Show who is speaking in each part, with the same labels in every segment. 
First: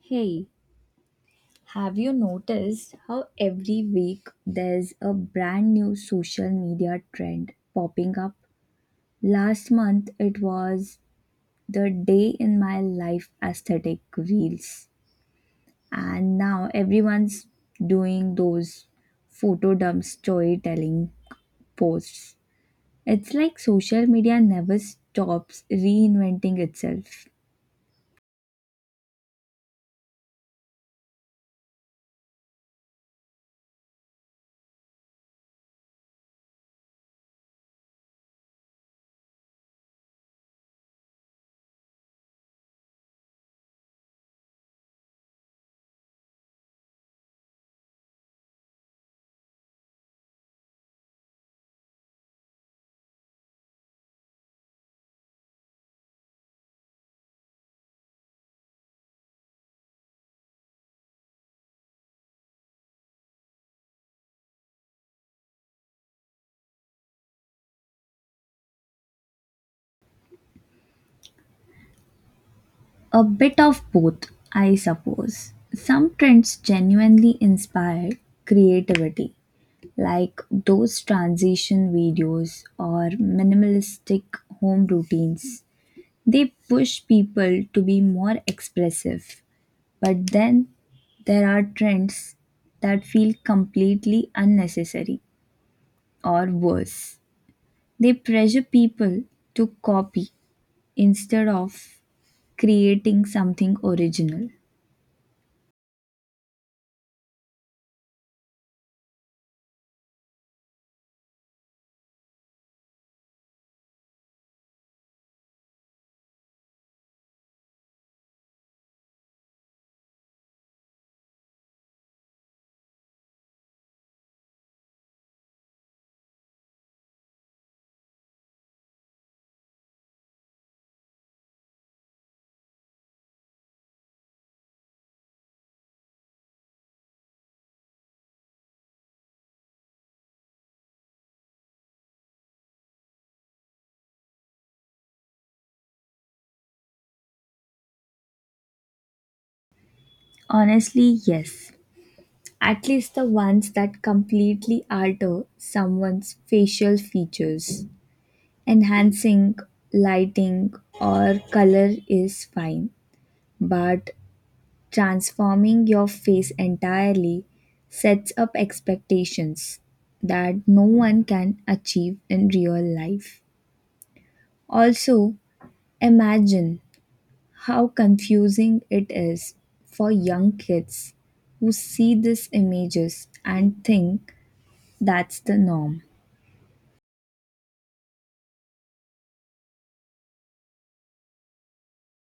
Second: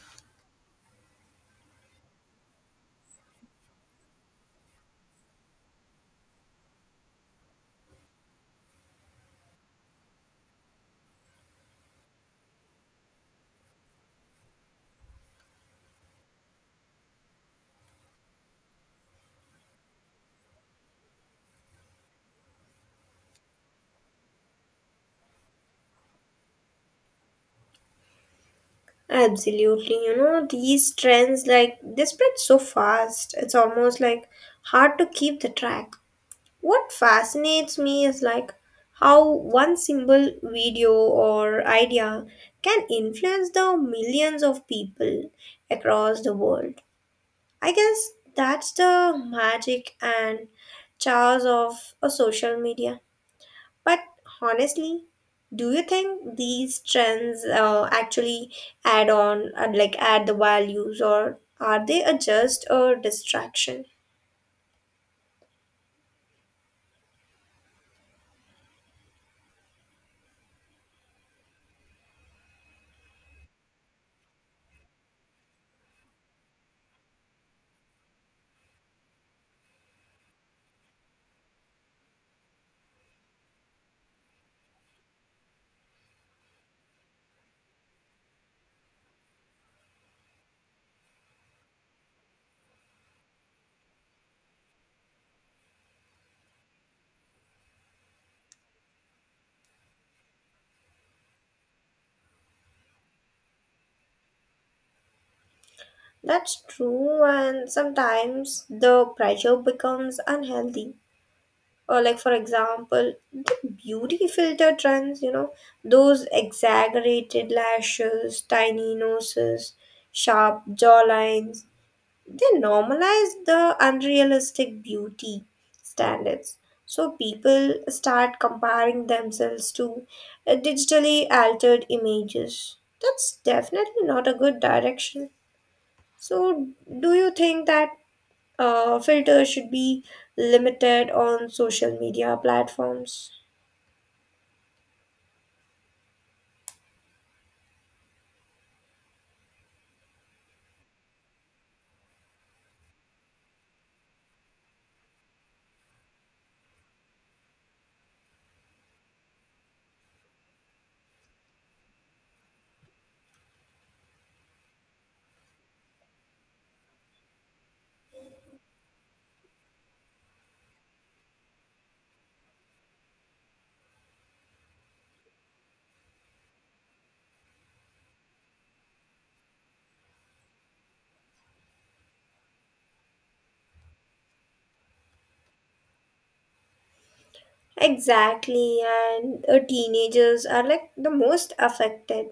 Speaker 1: Hey, have you noticed how every week there's a brand new social media trend popping up? Last month it was the day in my life aesthetic reels, and now everyone's doing those photo dump storytelling posts. It's like social media never stops reinventing itself.
Speaker 2: Absolutely, you know, these trends like they spread so fast. It's almost like hard to keep the track. What fascinates me is like how one single video or idea can influence the millions of people across the world. I guess that's the magic and charge of a social media. But honestly, do you think these trends actually add on, like add the values, or are they a just a distraction?
Speaker 1: A bit of both, I suppose. Some trends genuinely inspire creativity, like those transition videos or minimalistic home routines. They push people to be more expressive. But then there are trends that feel completely unnecessary or worse. They pressure people to copy instead of creating something original.
Speaker 2: That's true, and sometimes the pressure becomes unhealthy. Or like for example, the beauty filter trends, you know, those exaggerated lashes, tiny noses, sharp jawlines. They normalize the unrealistic beauty standards. So people start comparing themselves to digitally altered images. That's definitely not a good direction. So, do you think that filters should be limited on social media platforms?
Speaker 1: Honestly, yes. At least the ones that completely alter someone's facial features. Enhancing lighting or color is fine, but transforming your face entirely sets up expectations that no one can achieve in real life. Also, imagine how confusing it is for young kids who see these images and think that's the norm.
Speaker 2: Exactly, and teenagers are like the most affected.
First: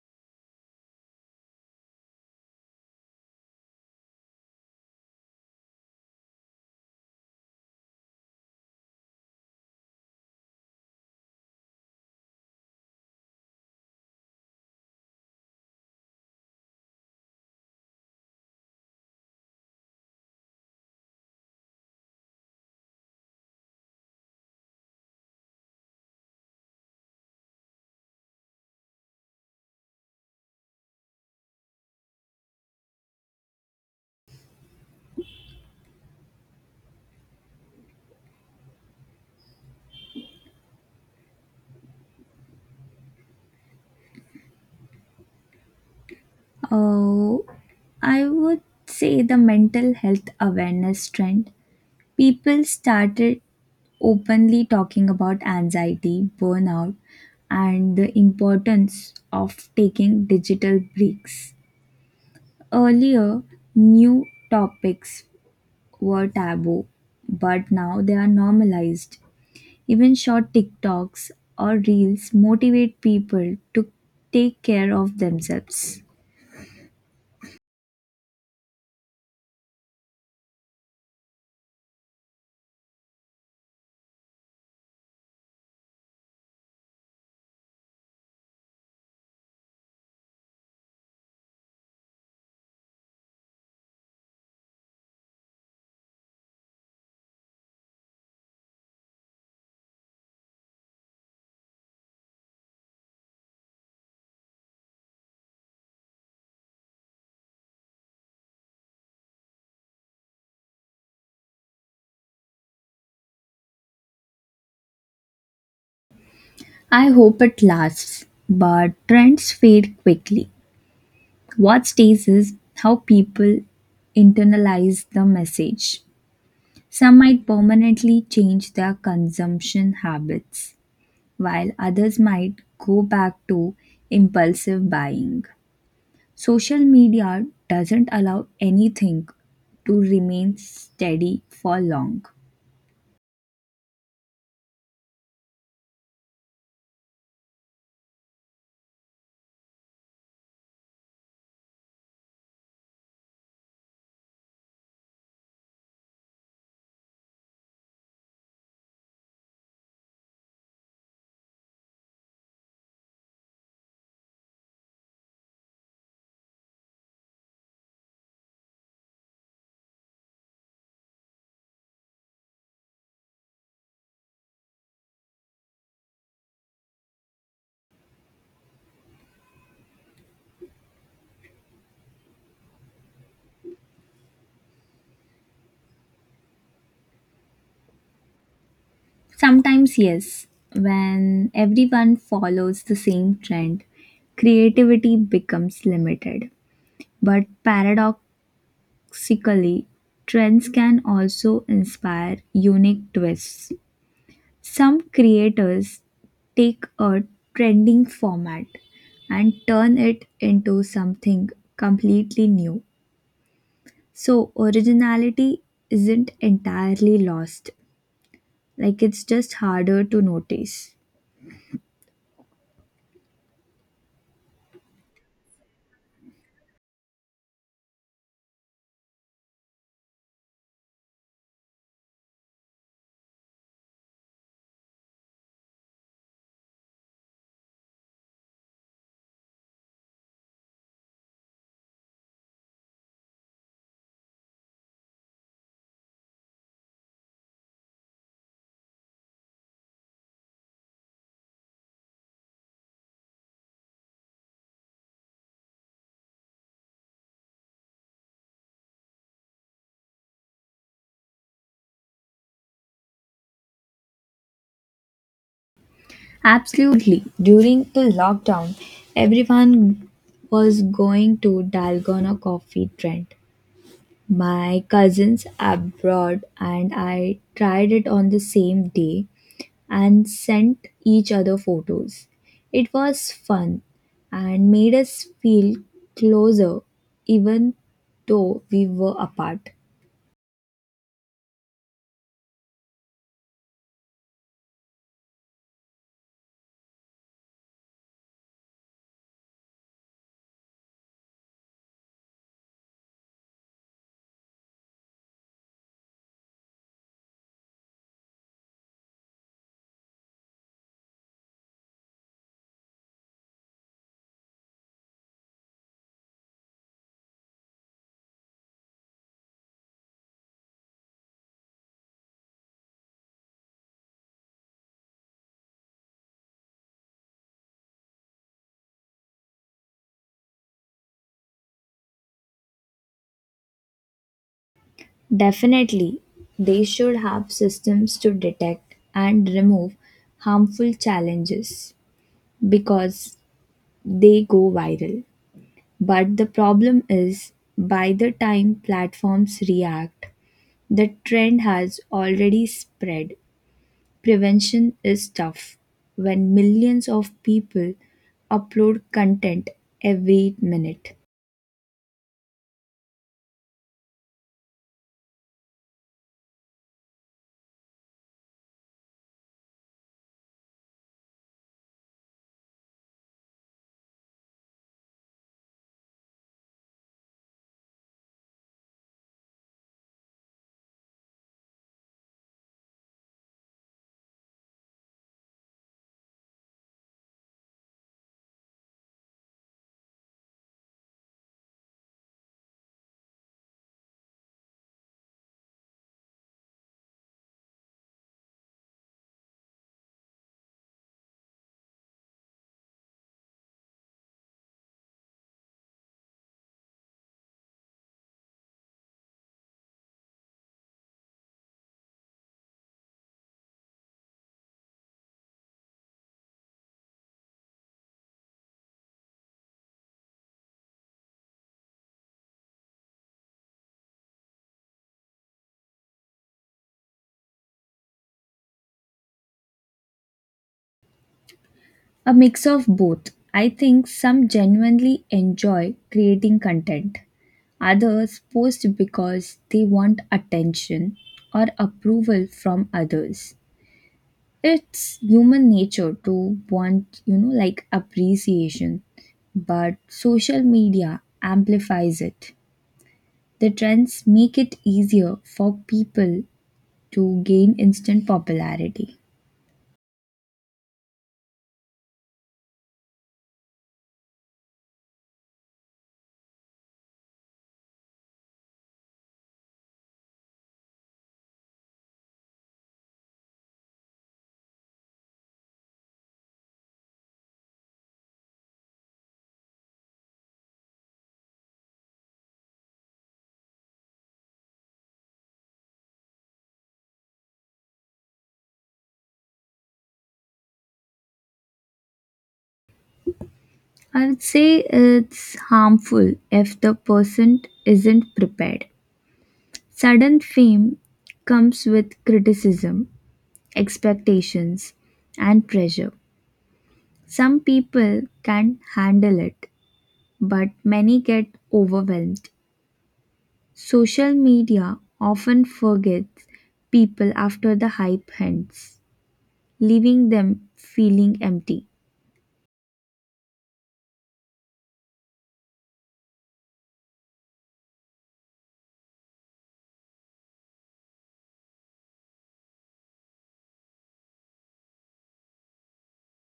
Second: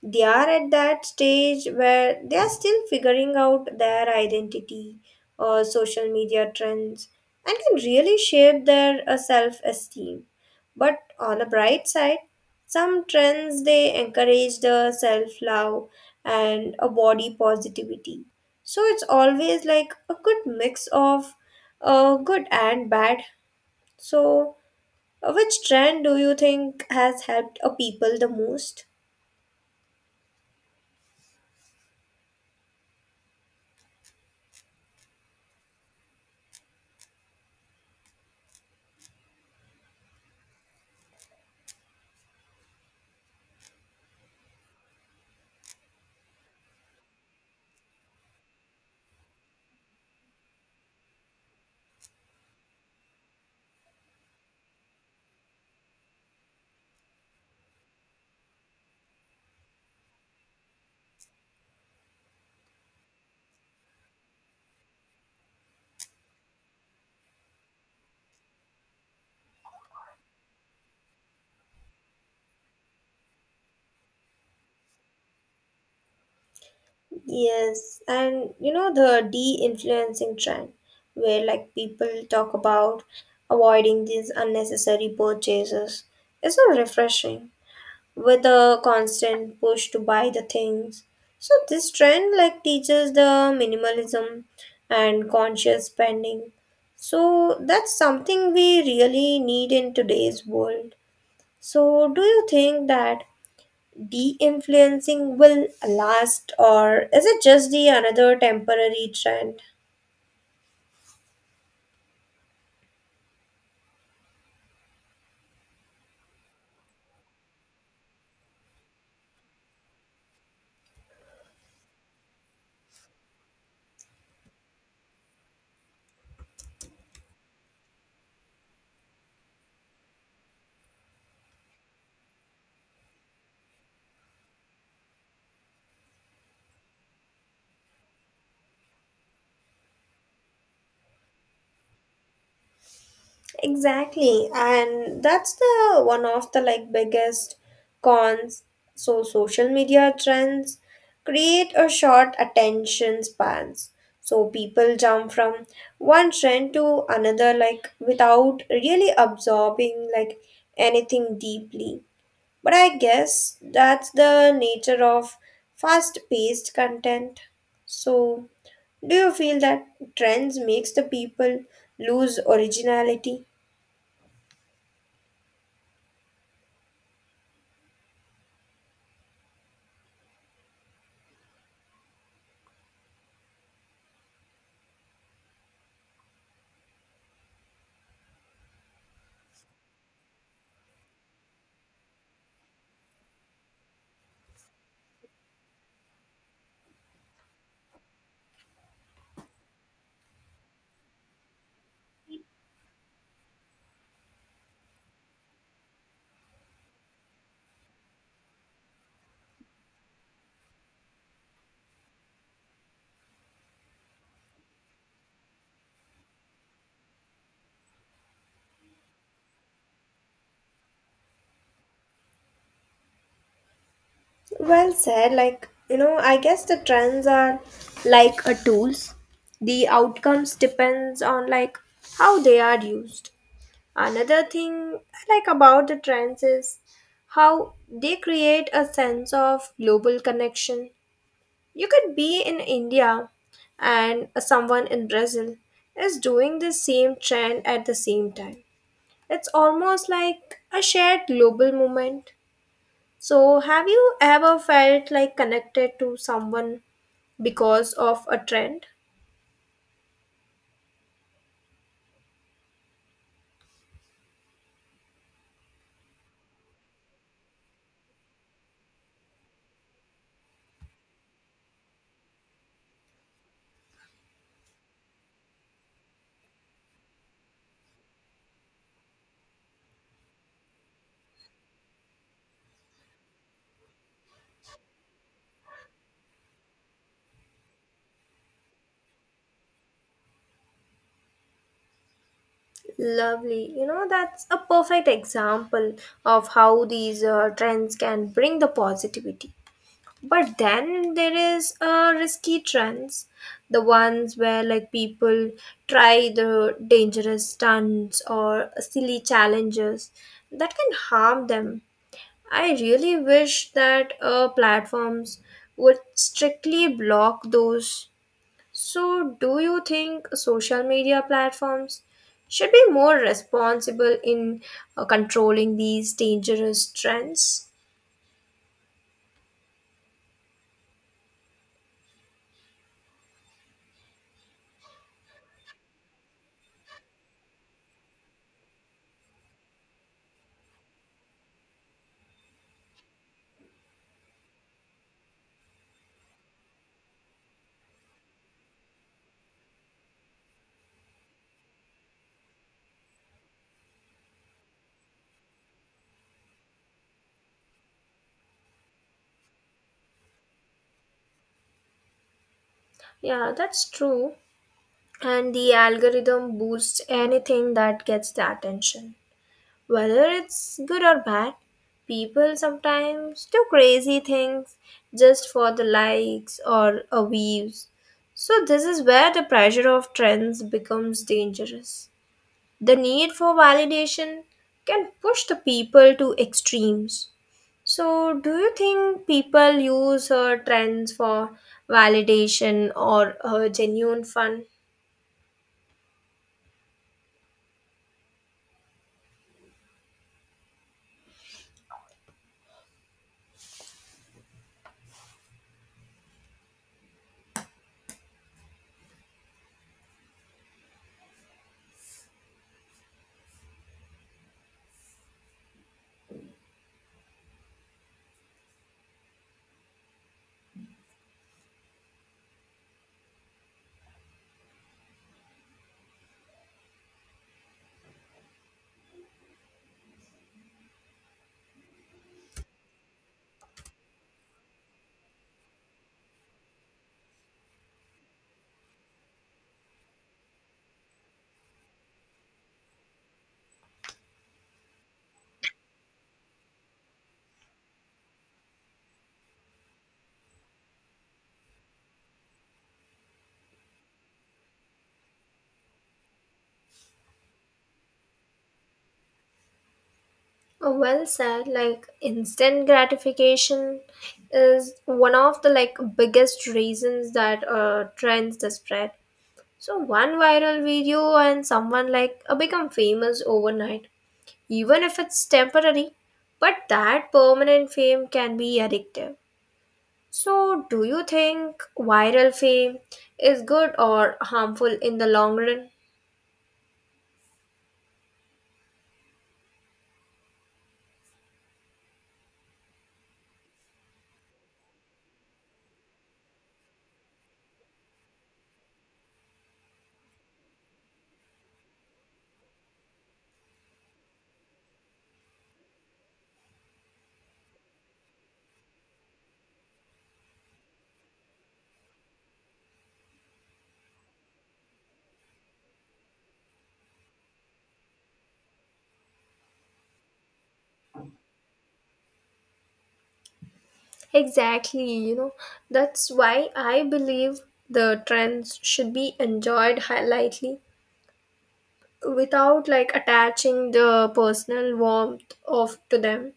Speaker 2: They are at that stage where they are still figuring out their identity or social media trends, and can really shape their self-esteem. But on the bright side, some trends they encourage the self-love and a body positivity, so it's always like a good mix of good and bad. So which trend do you think has helped a people the most?
Speaker 1: Oh, I would say the mental health awareness trend. People started openly talking about anxiety, burnout, and the importance of taking digital breaks. Earlier, new topics were taboo, but now they are normalized. Even short TikToks or reels motivate people to take care of themselves.
Speaker 2: Yes, and you know the de-influencing trend where like people talk about avoiding these unnecessary purchases is so refreshing with a constant push to buy the things. So this trend like teaches the minimalism and conscious spending. So that's something we really need in today's world. So do you think that de-influencing will last, or is it just the another temporary trend?
Speaker 1: I hope it lasts, but trends fade quickly. What stays is how people internalize the message. Some might permanently change their consumption habits, while others might go back to impulsive buying. Social media doesn't allow anything to remain steady for long.
Speaker 2: Exactly, and that's the one of the like biggest cons. So social media trends create a short attention spans, so people jump from one trend to another like without really absorbing like anything deeply. But I guess that's the nature of fast paced content. So, do you feel that trends makes the people lose originality?
Speaker 1: Sometimes, yes, when everyone follows the same trend, creativity becomes limited. But paradoxically, trends can also inspire unique twists. Some creators take a trending format and turn it into something completely new. So, originality isn't entirely lost, it's just harder to notice.
Speaker 2: Well said, like, you know, I guess the trends are like a tools. The outcomes depends on like how they are used. Another thing I like about the trends is how they create a sense of global connection. You could be in India and someone in Brazil is doing the same trend at the same time. It's almost like a shared global movement. So, have you ever felt like connected to someone because of a trend?
Speaker 1: Absolutely. During the lockdown, everyone was going to Dalgona coffee trend. My cousins abroad and I tried it on the same day and sent each other photos. It was fun and made us feel closer even though we were apart.
Speaker 2: Lovely. You know, that's a perfect example of how these trends can bring the positivity. But then there is risky trends, the ones where like people try the dangerous stunts or silly challenges that can harm them. I really wish that platforms would strictly block those. So, do you think social media platforms should be more responsible in controlling these dangerous trends?
Speaker 1: Definitely, they should have systems to detect and remove harmful challenges, because they go viral. But the problem is, by the time platforms react, the trend has already spread. Prevention is tough when millions of people upload content every minute.
Speaker 2: Yeah, that's true. And the algorithm boosts anything that gets the attention, whether it's good or bad. People sometimes do crazy things just for the likes or a views. So this is where the pressure of trends becomes dangerous. The need for validation can push the people to extremes. So, do you think people use trends for validation or genuine fun?
Speaker 1: A mix of both. I think some genuinely enjoy creating content, others post because they want attention or approval from others. It's human nature to want, like appreciation, but social media amplifies it. The trends make it easier for people to gain instant popularity.
Speaker 2: Oh, well said. Like instant gratification is one of the like biggest reasons that trends the spread. So one viral video and someone like become famous overnight, even if it's temporary. But that permanent fame can be addictive. So do you think viral fame is good or harmful in the long run?
Speaker 1: I would say it's harmful if the person isn't prepared. Sudden fame comes with criticism, expectations, and pressure. Some people can handle it, but many get overwhelmed. Social media often forgets people after the hype ends, leaving them feeling empty.
Speaker 2: Exactly, you know, that's why I believe the trends should be enjoyed lightly without like attaching the personal warmth of to them.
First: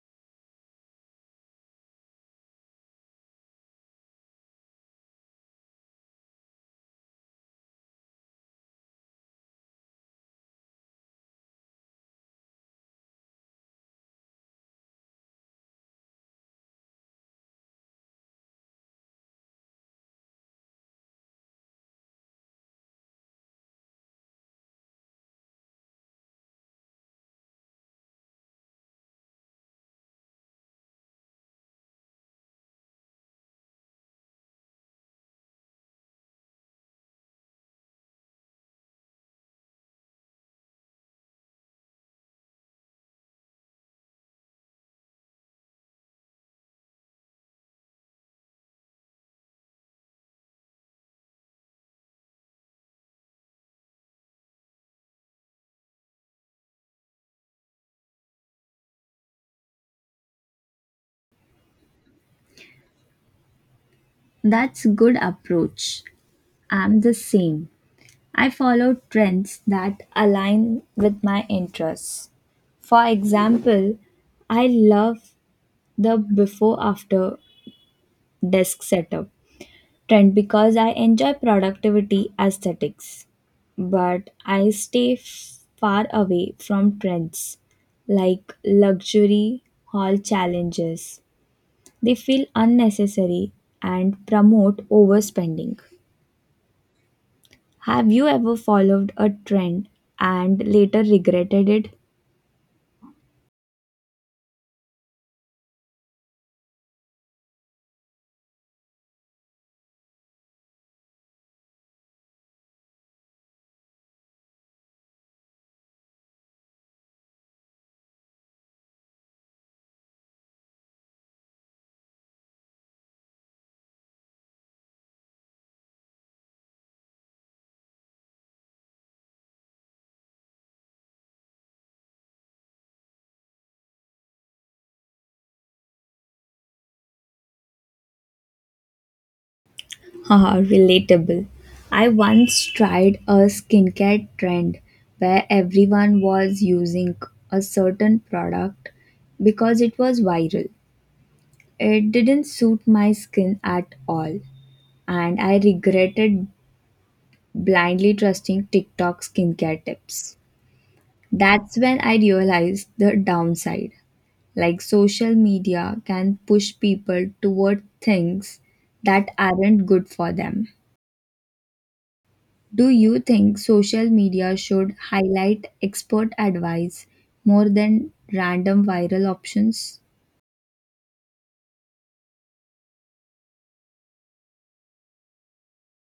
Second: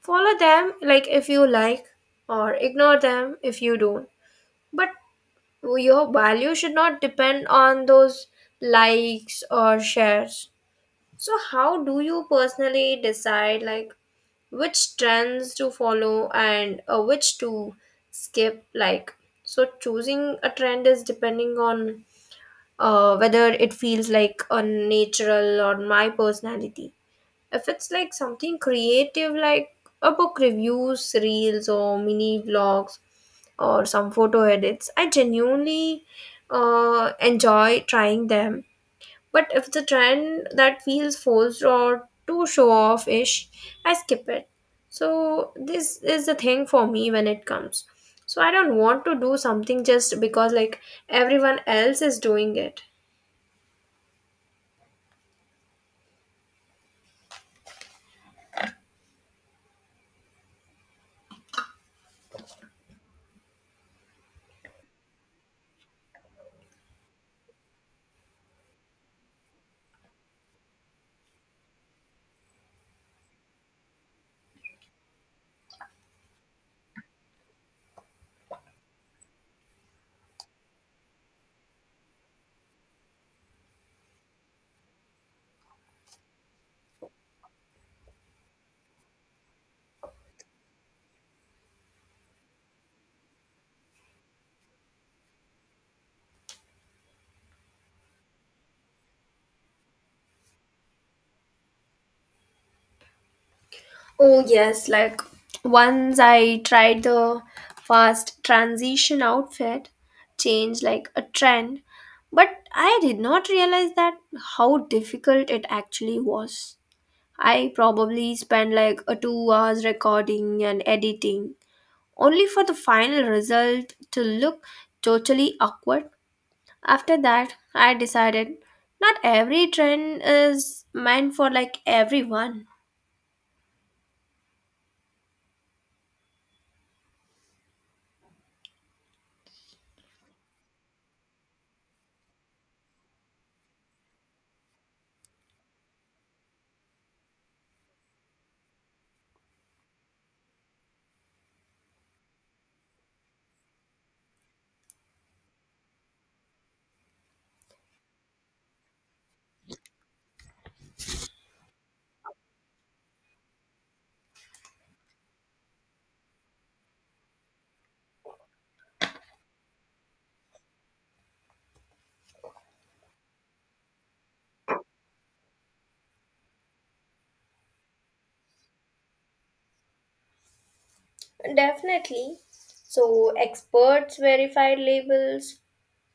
Speaker 2: Follow them like if you like, or ignore them if you don't. But your value should not depend on those likes or shares. So how do you personally decide like which trends to follow and which to skip like? So choosing a trend is depending on whether it feels like a natural or my personality. If it's like something creative like a book reviews reels or mini vlogs or some photo edits, I genuinely enjoy trying them. But if the trend that feels forced or too show off ish, I skip it. So this is the thing for me when it comes. So I don't want to do something just because like everyone else is doing it.
Speaker 1: That's good approach. I'm the same. I follow trends that align with my interests. For example, I love the before after desk setup trend because I enjoy productivity aesthetics, but I stay far away from trends like luxury haul challenges. They feel unnecessary and promote overspending. Have you ever followed a trend and later regretted it?
Speaker 2: Oh yes, like once I tried the fast transition outfit, change like a trend, but I did not realize that how difficult it actually was. I probably spend like a 2 hours recording and editing, only for the final result to look totally awkward. After that, I decided not every trend is meant for like everyone.
Speaker 1: Haha, relatable. I once tried a skincare trend where everyone was using a certain product because it was viral. It didn't suit my skin at all, and I regretted blindly trusting TikTok skincare tips. That's when I realized the downside. Like social media can push people toward things that aren't good for them. Do you think social media should highlight expert advice more than random viral options?
Speaker 2: Definitely. So, experts verified labels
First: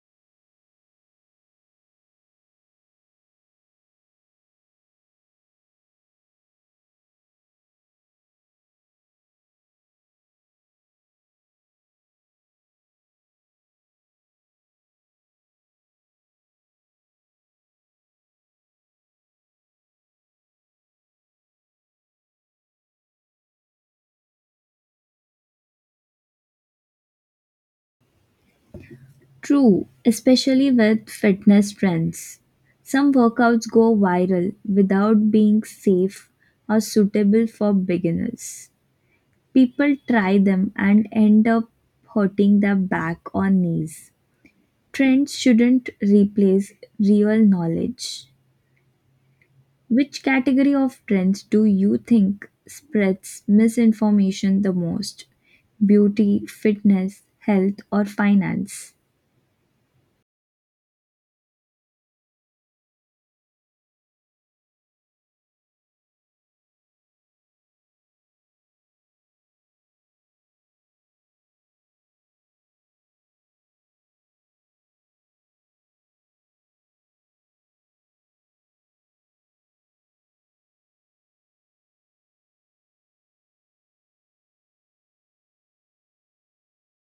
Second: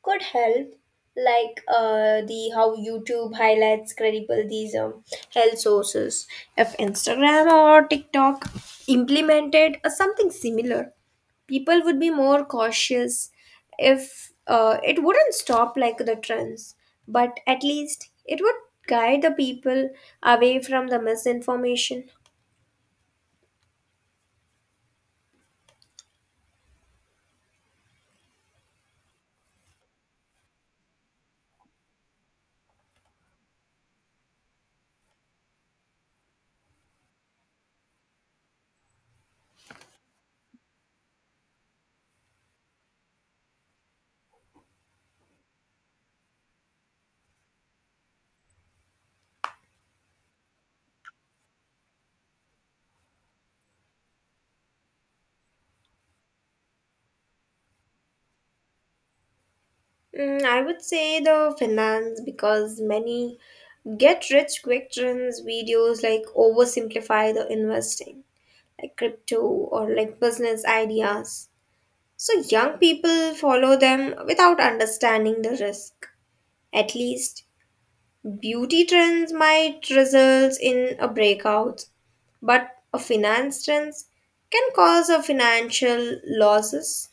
Speaker 2: could help, like the how YouTube highlights credible these health sources. If Instagram or TikTok implemented something similar, people would be more cautious. If it wouldn't stop like the trends, but at least it would guide the people away from the misinformation.
Speaker 1: True, especially with fitness trends. Some workouts go viral without being safe or suitable for beginners. People try them and end up hurting their back or knees. Trends shouldn't replace real knowledge. Which category of trends do you think spreads misinformation the most? Beauty, fitness, health, or finance?
Speaker 2: Mm, I would say the finance because many get rich quick trends videos like oversimplify the investing, like crypto or like business ideas. So young people follow them without understanding the risk. At least beauty trends might result in a breakout, but a finance trends can cause a financial losses.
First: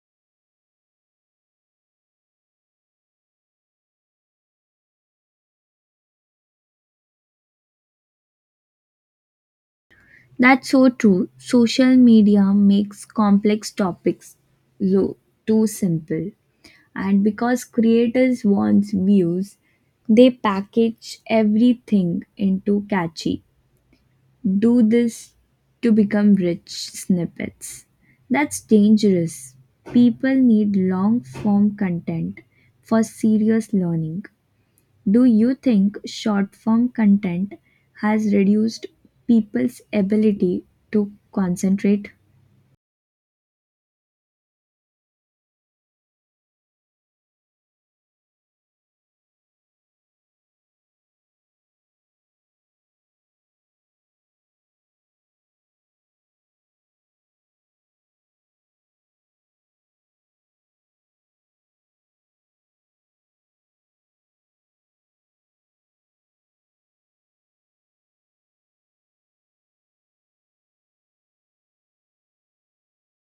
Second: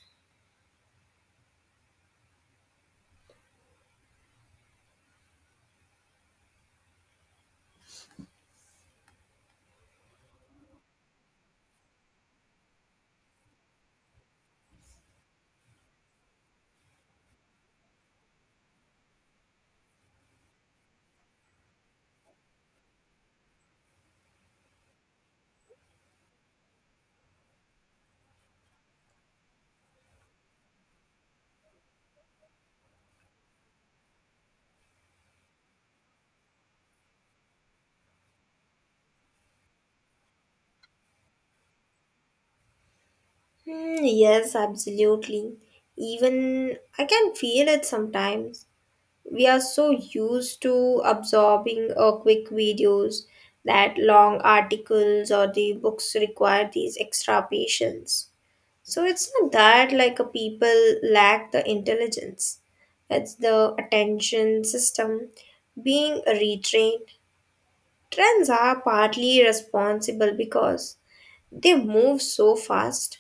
Speaker 1: That's so true. Social media makes complex topics low, too simple. And because creators want views, they package everything into catchy "Do this to become rich" snippets. That's dangerous. People need long form content for serious learning. Do you think short form content has reduced people's ability to concentrate?
Speaker 2: Hmm, yes, absolutely. Even I can feel it sometimes. We are so used to absorbing quick videos that long articles or the books require these extra patience. So it's not that like a people lack the intelligence. It's the attention system being retrained. Trends are partly responsible because they move so fast.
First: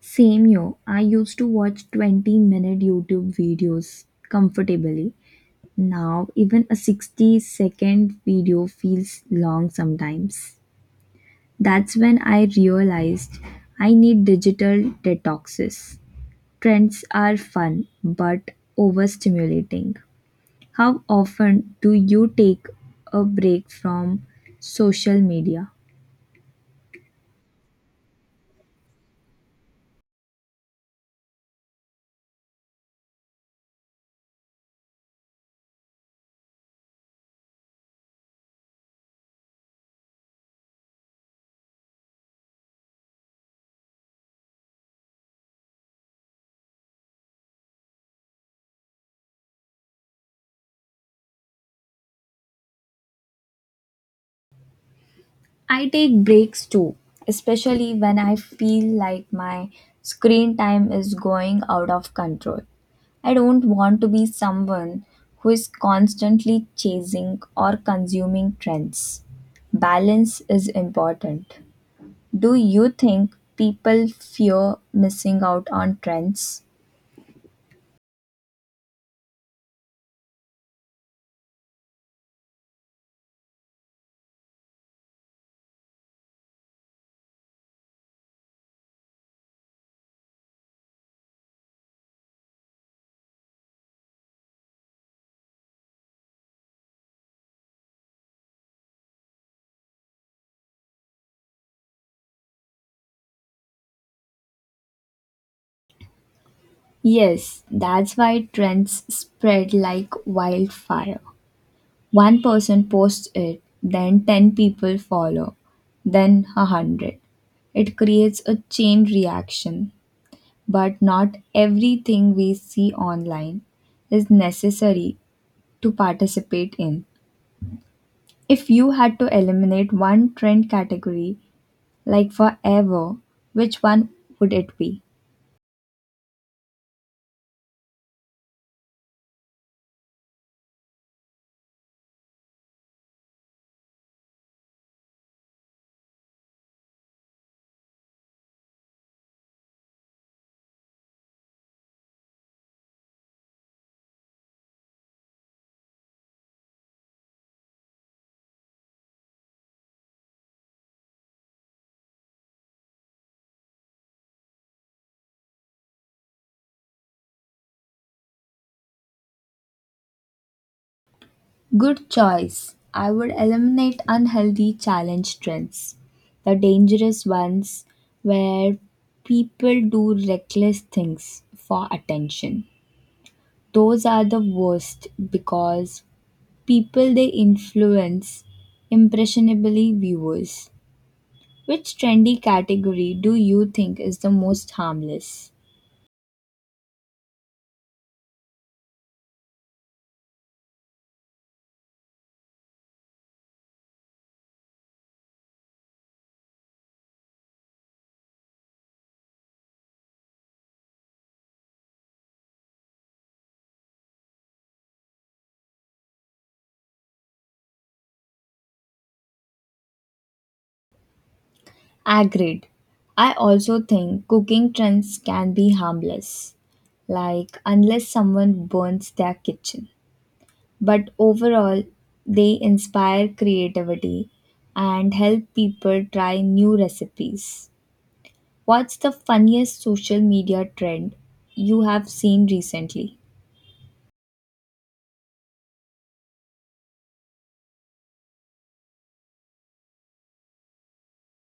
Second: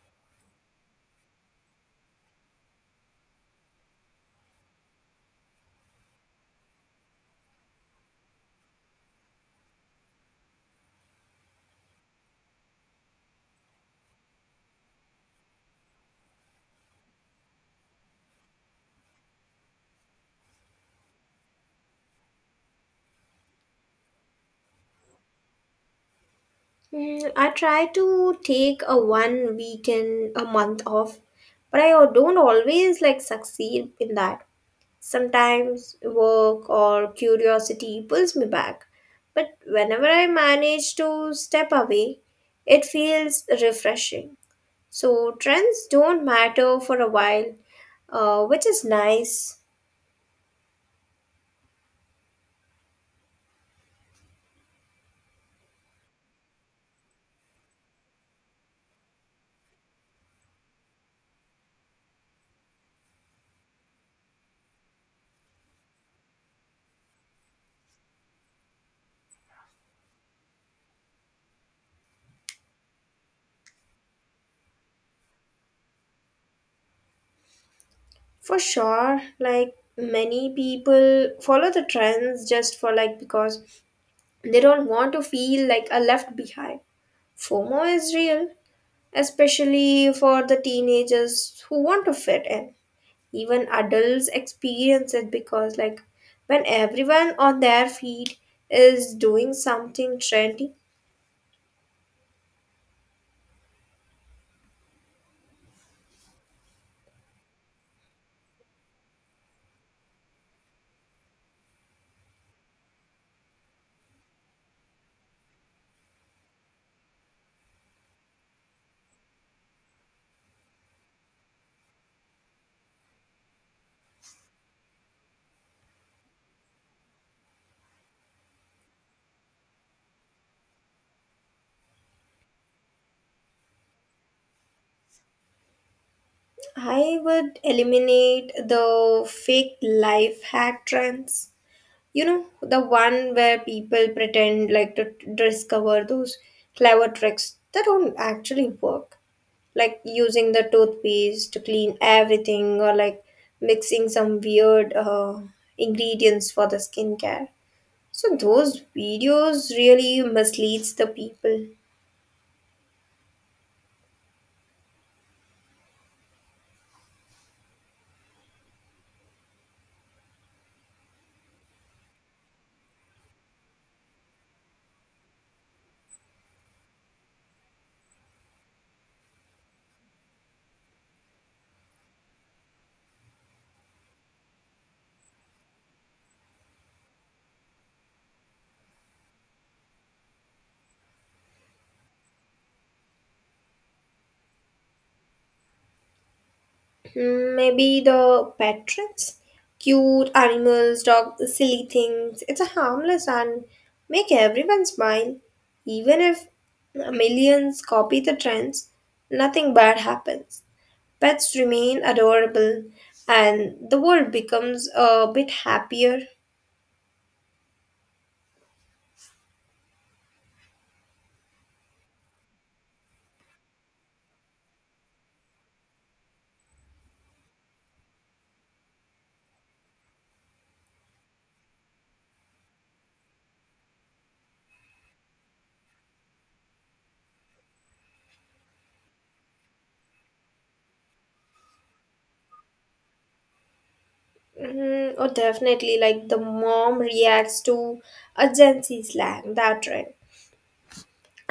Speaker 1: Same yo, I used to watch 20-minute YouTube videos comfortably. Now, even a 60-second video feels long sometimes. That's when I realized I need digital detoxes. Trends are fun but overstimulating. How often do you take a break from social media?
Speaker 2: Mm, I try to take a one weekend a month off, but I don't always like succeed in that. Sometimes work or curiosity pulls me back, but whenever I manage to step away, it feels refreshing. So trends don't matter for a while, which is nice.
Speaker 1: I take breaks too, especially when I feel like my screen time is going out of control. I don't want to be someone who is constantly chasing or consuming trends. Balance is important. Do you think people fear missing out on trends?
Speaker 2: For sure. Like many people follow the trends just for like because they don't want to feel like a left behind. FOMO is real, especially for the teenagers who want to fit in. Even adults experience it because like when everyone on their feed is doing something trendy,
Speaker 1: Yes, that's why trends spread like wildfire. One person posts it, then 10 people follow, then a 100. It creates a chain reaction, but not everything we see online is necessary to participate in. If you had to eliminate one trend category like forever, which one would it be?
Speaker 2: I would eliminate the fake life hack trends. You know, the one where people pretend like to discover those clever tricks that don't actually work. Like using the toothpaste to clean everything or like mixing some weird ingredients for the skincare. So those videos really misleads the people.
Speaker 1: Good choice. I would eliminate unhealthy challenge trends, the dangerous ones where people do reckless things for attention. Those are the worst because people they influence impressionably viewers. Which trendy category do you think is the most harmless?
Speaker 2: Hmm, maybe the patrons cute animals dog silly things. It's a harmless and make everyone smile even if millions copy the trends nothing bad happens. Pets remain adorable, and the world becomes a bit happier.
Speaker 1: Agreed. I also think cooking trends can be harmless, like unless someone burns their kitchen, but overall, they inspire creativity and help people try new recipes. What's the funniest social media trend you have seen recently?
Speaker 2: Mm, oh, definitely, like the mom reacts to a Gen Z slang, that right.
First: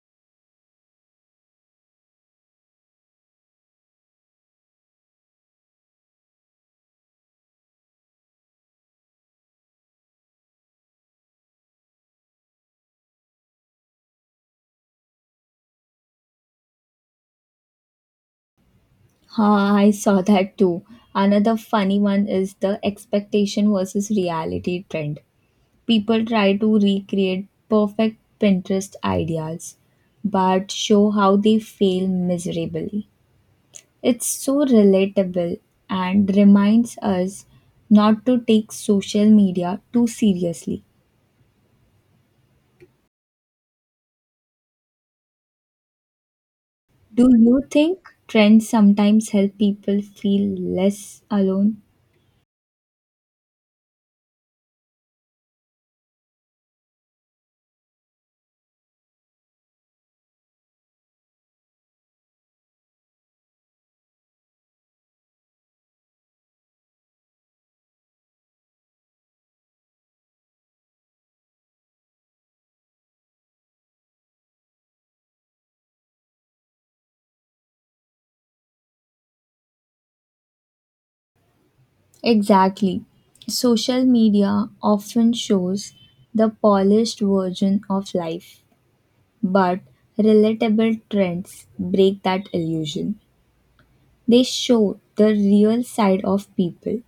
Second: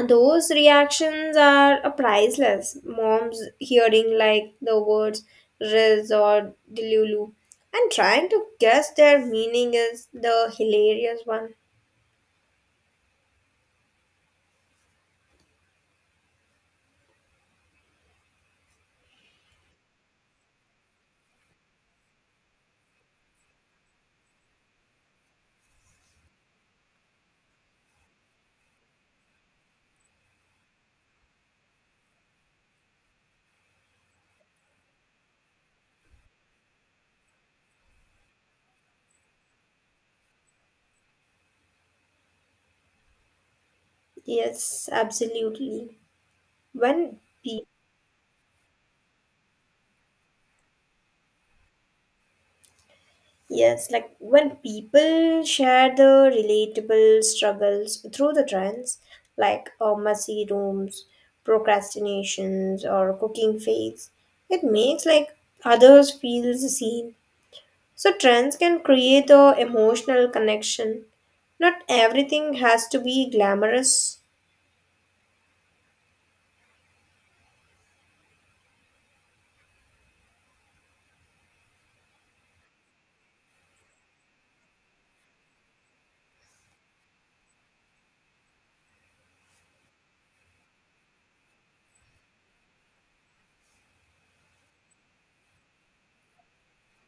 Speaker 2: Those reactions are priceless. Moms hearing like the words Riz or Delulu and trying to guess their meaning is the hilarious one.
Speaker 1: Ah, I saw that too. Another funny one is the expectation versus reality trend. People try to recreate perfect Pinterest ideas but show how they fail miserably. It's so relatable and reminds us not to take social media too seriously.
Speaker 2: Yes, absolutely. When
Speaker 1: Do you think trends sometimes help people feel less alone?
Speaker 2: yes, like when people share the relatable struggles through the trends, like messy rooms, procrastinations, or cooking fails, it makes like others feel seen. So trends can create a emotional connection. Not everything has to be glamorous.
Speaker 1: Exactly. Social media often shows the polished version of life, but relatable trends break that illusion. They show the real side of people.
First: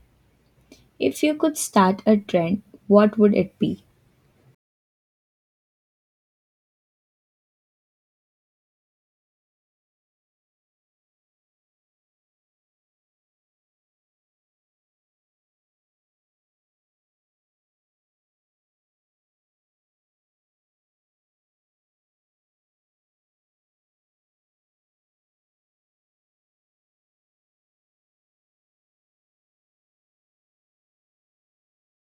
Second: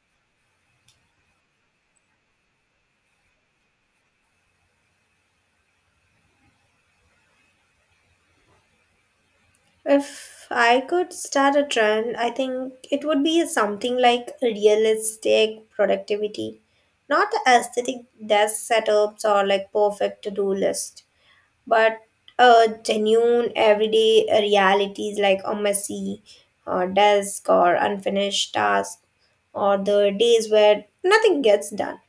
Speaker 1: If you could start a trend, what would it be?
Speaker 2: If I could start a trend, I think it would be something like realistic productivity, not the aesthetic desk setups or like perfect to do list, but genuine everyday realities like a messy desk or unfinished task or the days where nothing gets done.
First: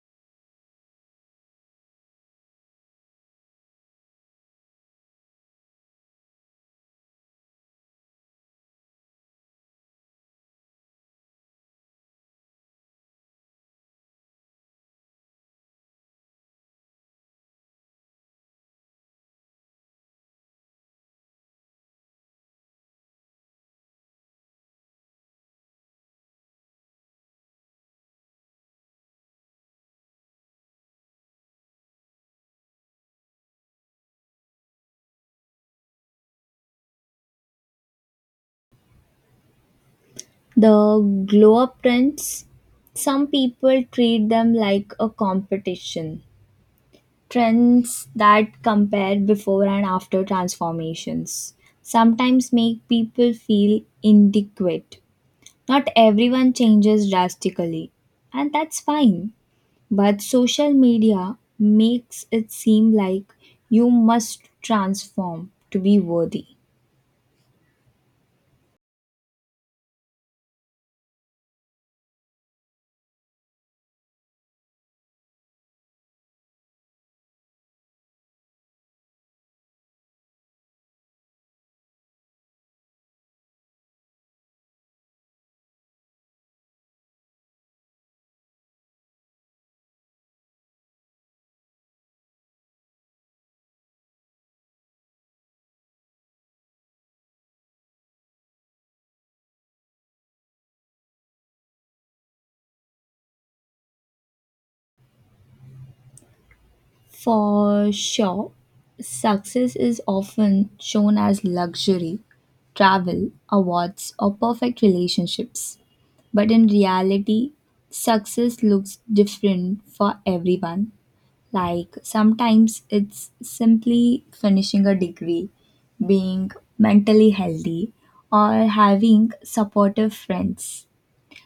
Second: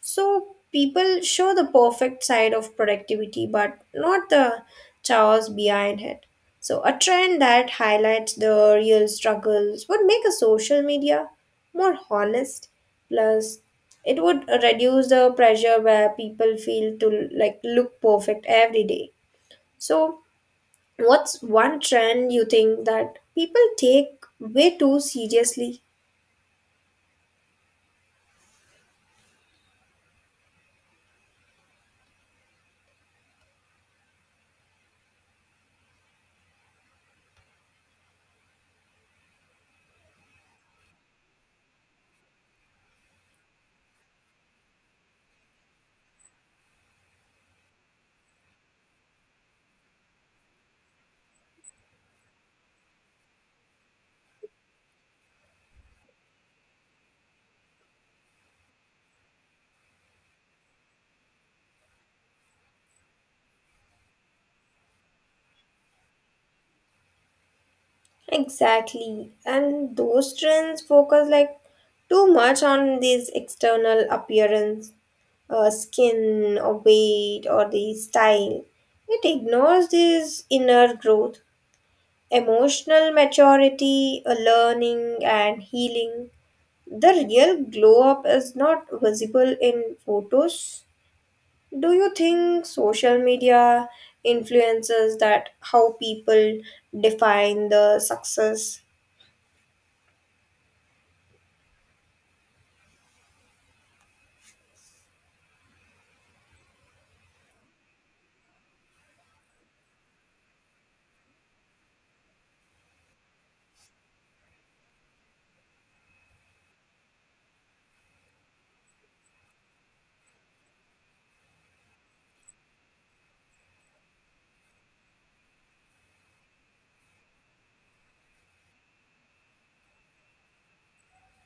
Speaker 2: So people show the perfect side of productivity but not the chaos behind it. So a trend that highlights the real struggles would make a social media more honest. Plus it would reduce the pressure where people feel to like look perfect every day. So, what's one trend you think that people take way too seriously?
Speaker 1: The glow up trends, some people treat them like a competition. Trends that compare before and after transformations sometimes make people feel inadequate. Not everyone changes drastically, and that's fine. But social media makes it seem like you must transform to be worthy.
Speaker 2: Exactly. And those trends focus like too much on this external appearance, skin or weight or the style. It ignores this inner growth, emotional maturity, learning and healing. The real glow up is not visible in photos. Do you think social media influences that how people define the success?
Speaker 1: For sure, success is often shown as luxury, travel, awards, or perfect relationships. But in reality, success looks different for everyone. Like sometimes it's simply finishing a degree, being mentally healthy, or having supportive friends.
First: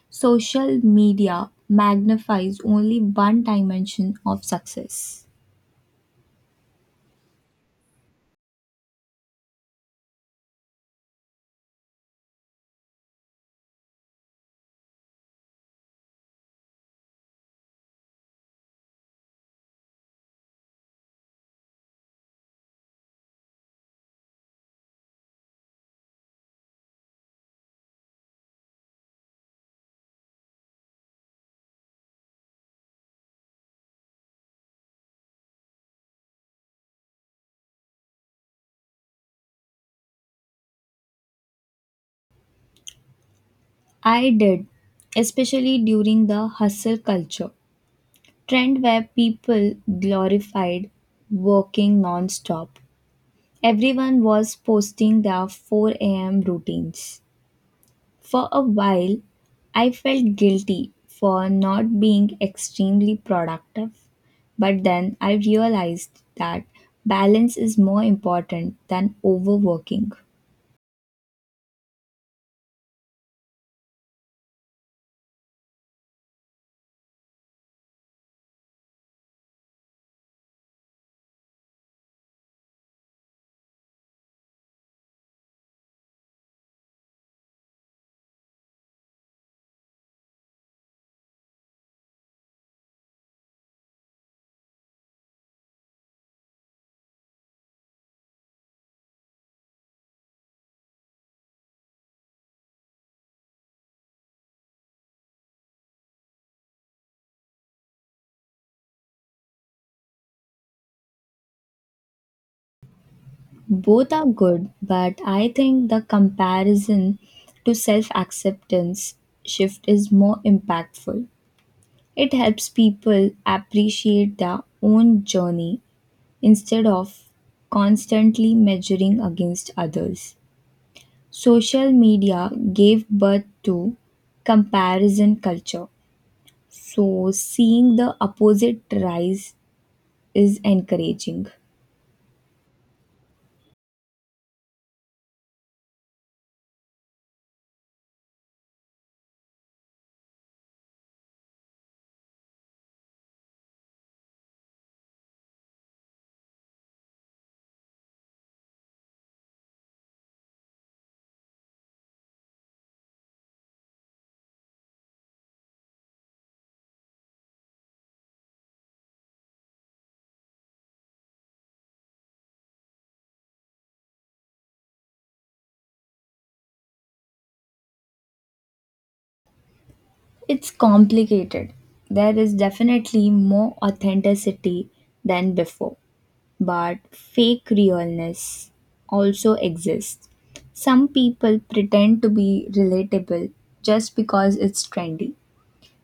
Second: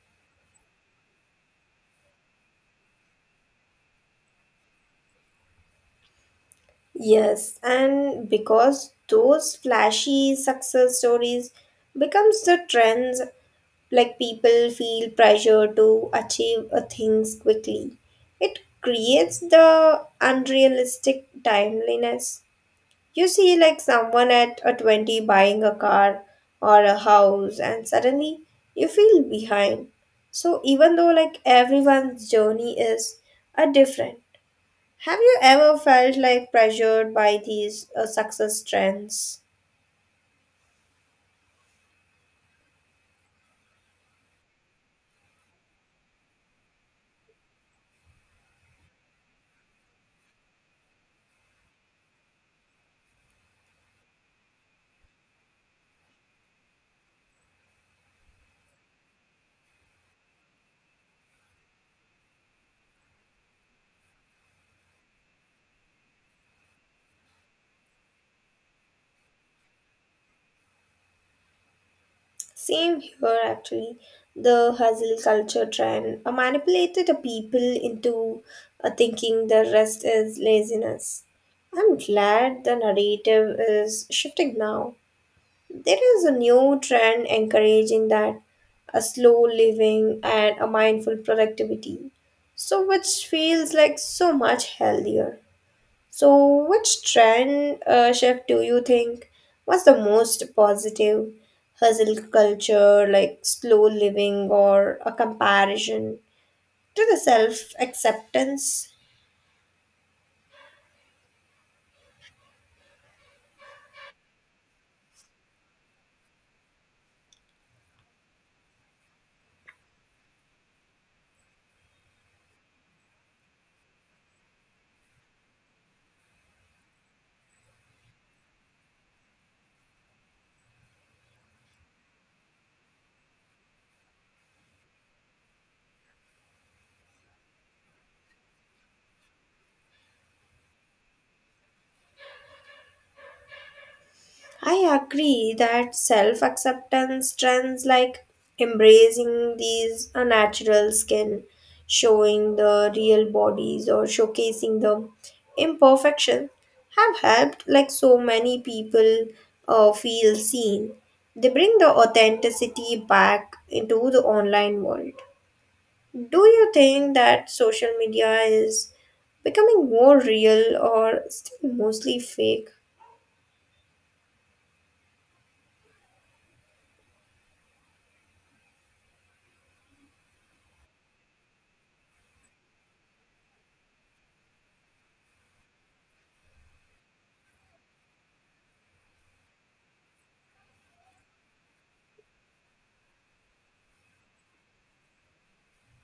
Speaker 1: Social media magnifies only one dimension of success.
Speaker 2: Yes, and because those flashy success stories becomes the trends, like people feel pressure to achieve a things quickly. It creates the unrealistic timeliness. You see, like someone at a 20 buying a car or a house, and suddenly you feel behind. So, even though like everyone's journey is a different, have you ever felt like pressured by these success trends?
Speaker 1: I did, especially during the hustle culture trend where people glorified working non-stop. Everyone was posting their 4 a.m. routines. For a while, I felt guilty for not being extremely productive, but then I realized that balance is more important than overworking.
Speaker 2: Same here, actually. The hustle culture trend manipulated the people into thinking the rest is laziness. I'm glad the narrative is shifting now. There is a new trend encouraging that a slow living and a mindful productivity. So which feels like so much healthier. So which trend shift do you think was the most positive? Hustle culture like slow living, or a comparison to the self acceptance?
Speaker 1: Both are good, but I think the comparison to self acceptance shift is more impactful. It helps people appreciate their own journey instead of constantly measuring against others. Social media gave birth to comparison culture, so seeing the opposite rise is encouraging.
Speaker 2: I agree that self acceptance trends like embracing these unnatural skin, showing the real bodies, or showcasing the imperfection have helped like so many people feel seen. They bring the authenticity back into the online world. Do you think that social media is becoming more real or still mostly fake?
Speaker 1: It's complicated. There is definitely more authenticity than before, but fake realness also exists. Some people pretend to be relatable just because it's trendy.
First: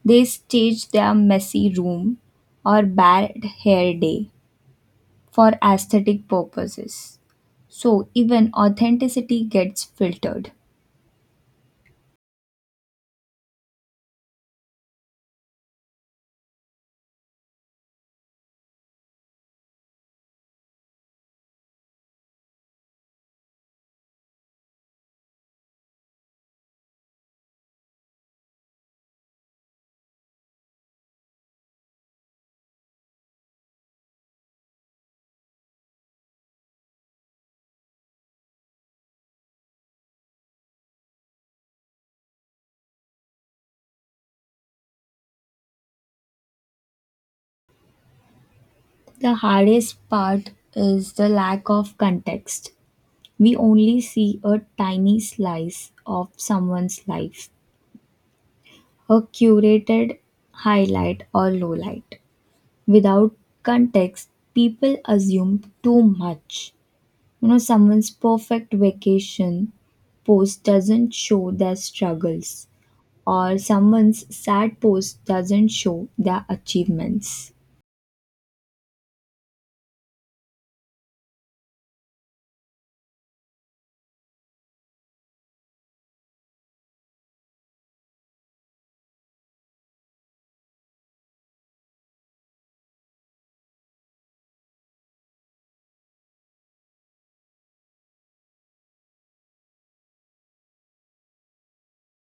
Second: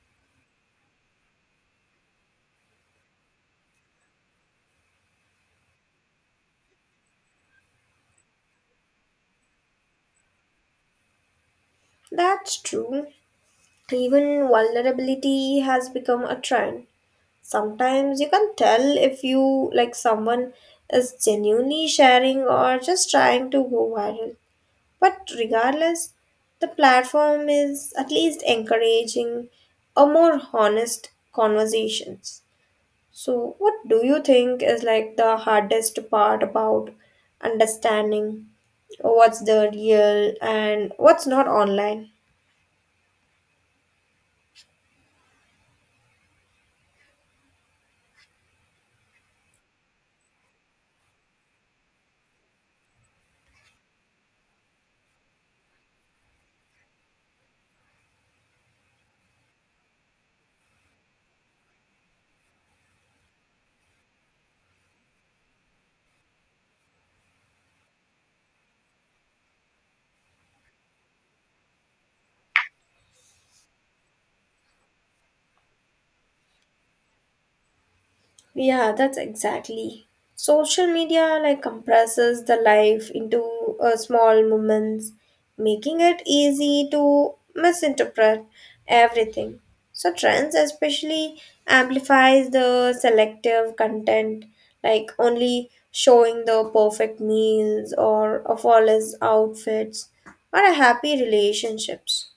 Speaker 1: They stage their messy room or bad hair day for aesthetic purposes. So even authenticity gets filtered.
Speaker 2: That's true. Even vulnerability has become a trend. Sometimes you can tell if you like someone is genuinely sharing or just trying to go viral. But regardless, the platform is at least encouraging a more honest conversations. So what do you think is like the hardest part about understanding what's the real and what's not online?
Speaker 1: The hardest part is the lack of context. We only see a tiny slice of someone's life, a curated highlight or lowlight. Without context, people assume too much. You know, someone's perfect vacation post doesn't show their struggles, or someone's sad post doesn't show their achievements.
Speaker 2: Yeah, that's exactly. Social media like compresses the life into small moments, making it easy to misinterpret everything. So trends especially amplifies the selective content, like only showing the perfect meals or a flawless outfits or a happy relationships.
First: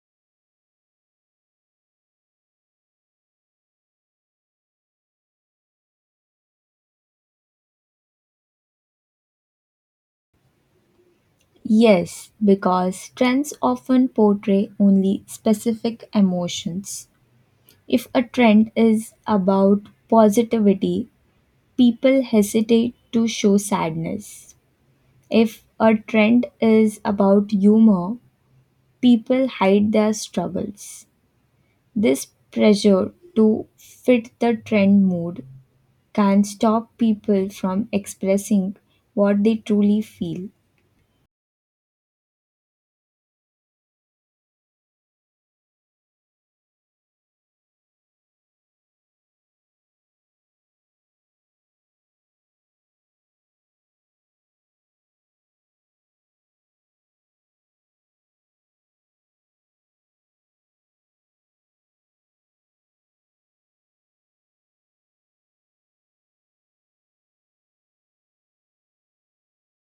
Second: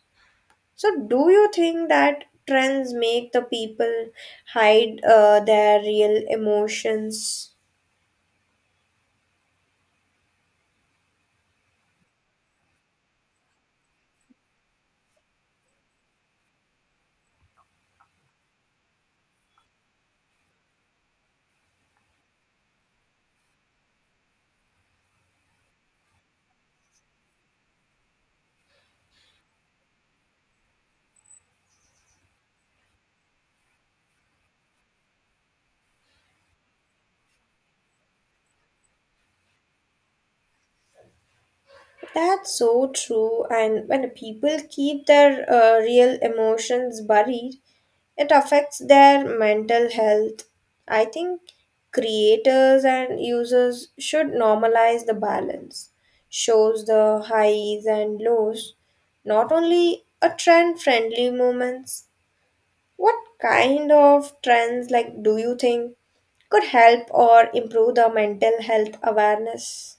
Speaker 2: So, do you think that trends make the people hide their real emotions?
Speaker 1: Yes, because trends often portray only specific emotions. If a trend is about positivity, people hesitate to show sadness. If a trend is about humor, people hide their struggles. This pressure to fit the trend mood can stop people from expressing what they truly feel.
Speaker 2: That's so true. And when people keep their real emotions buried, it affects their mental health. I think creators and users should normalize the balance, shows the highs and lows, not only a trend friendly moments. What kind of trends like do you think could help or improve the mental health awareness?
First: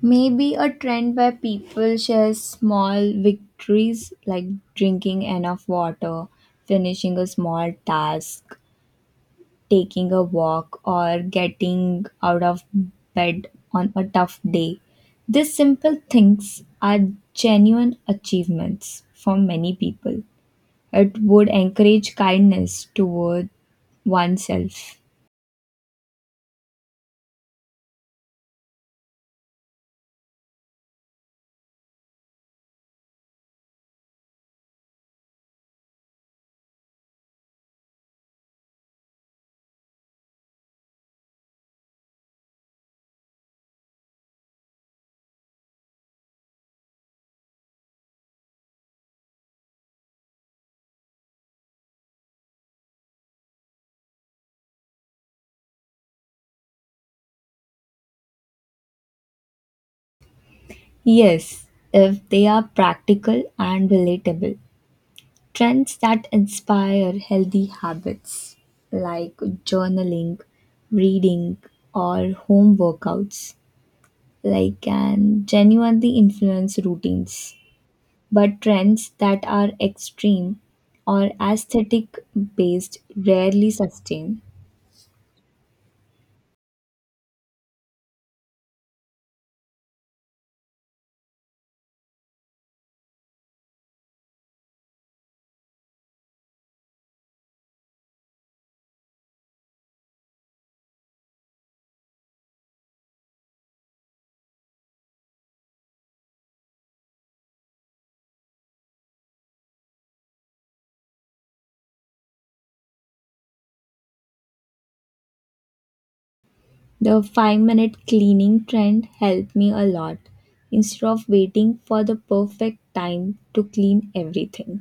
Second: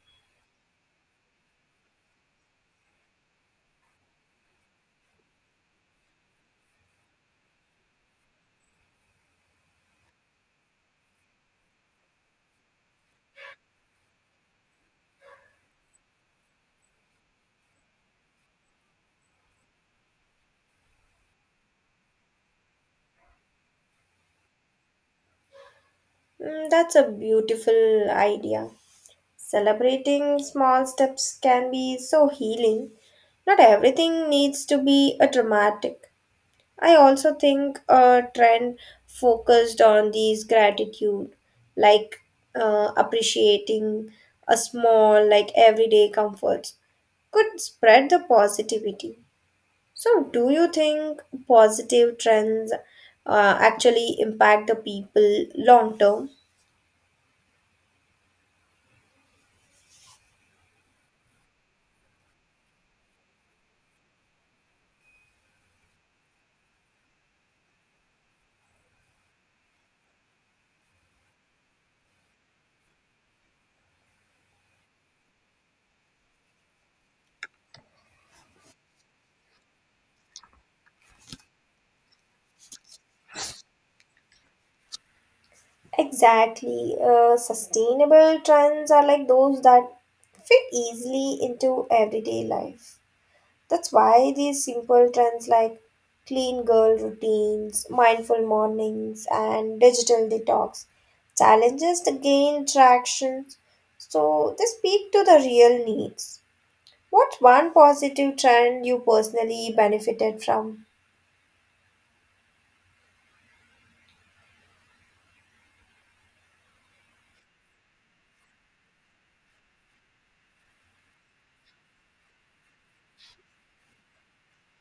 Speaker 1: Maybe a trend where people share small victories like drinking enough water, finishing a small task, taking a walk, or getting out of bed on a tough day. These simple things are genuine achievements for many people. It would encourage kindness toward oneself.
Speaker 2: Mm, that's a beautiful idea. Celebrating small steps can be so healing. Not everything needs to be a dramatic. I also think a trend focused on these gratitude, like appreciating a small, like everyday comforts, could spread the positivity. So, do you think positive trends actually impact the people long term?
Speaker 1: Yes, if they are practical and relatable. Trends that inspire healthy habits like journaling, reading, or home workouts like can genuinely influence routines. But trends that are extreme or aesthetic based rarely sustain.
Speaker 2: Exactly. Sustainable trends are like those that fit easily into everyday life. That's why these simple trends like clean girl routines, mindful mornings, and digital detox challenges to gain traction. So, they speak to the real needs. What one positive trend you personally benefited from?
Speaker 1: The 5-minute cleaning trend helped me a lot instead of waiting for the perfect time to clean everything.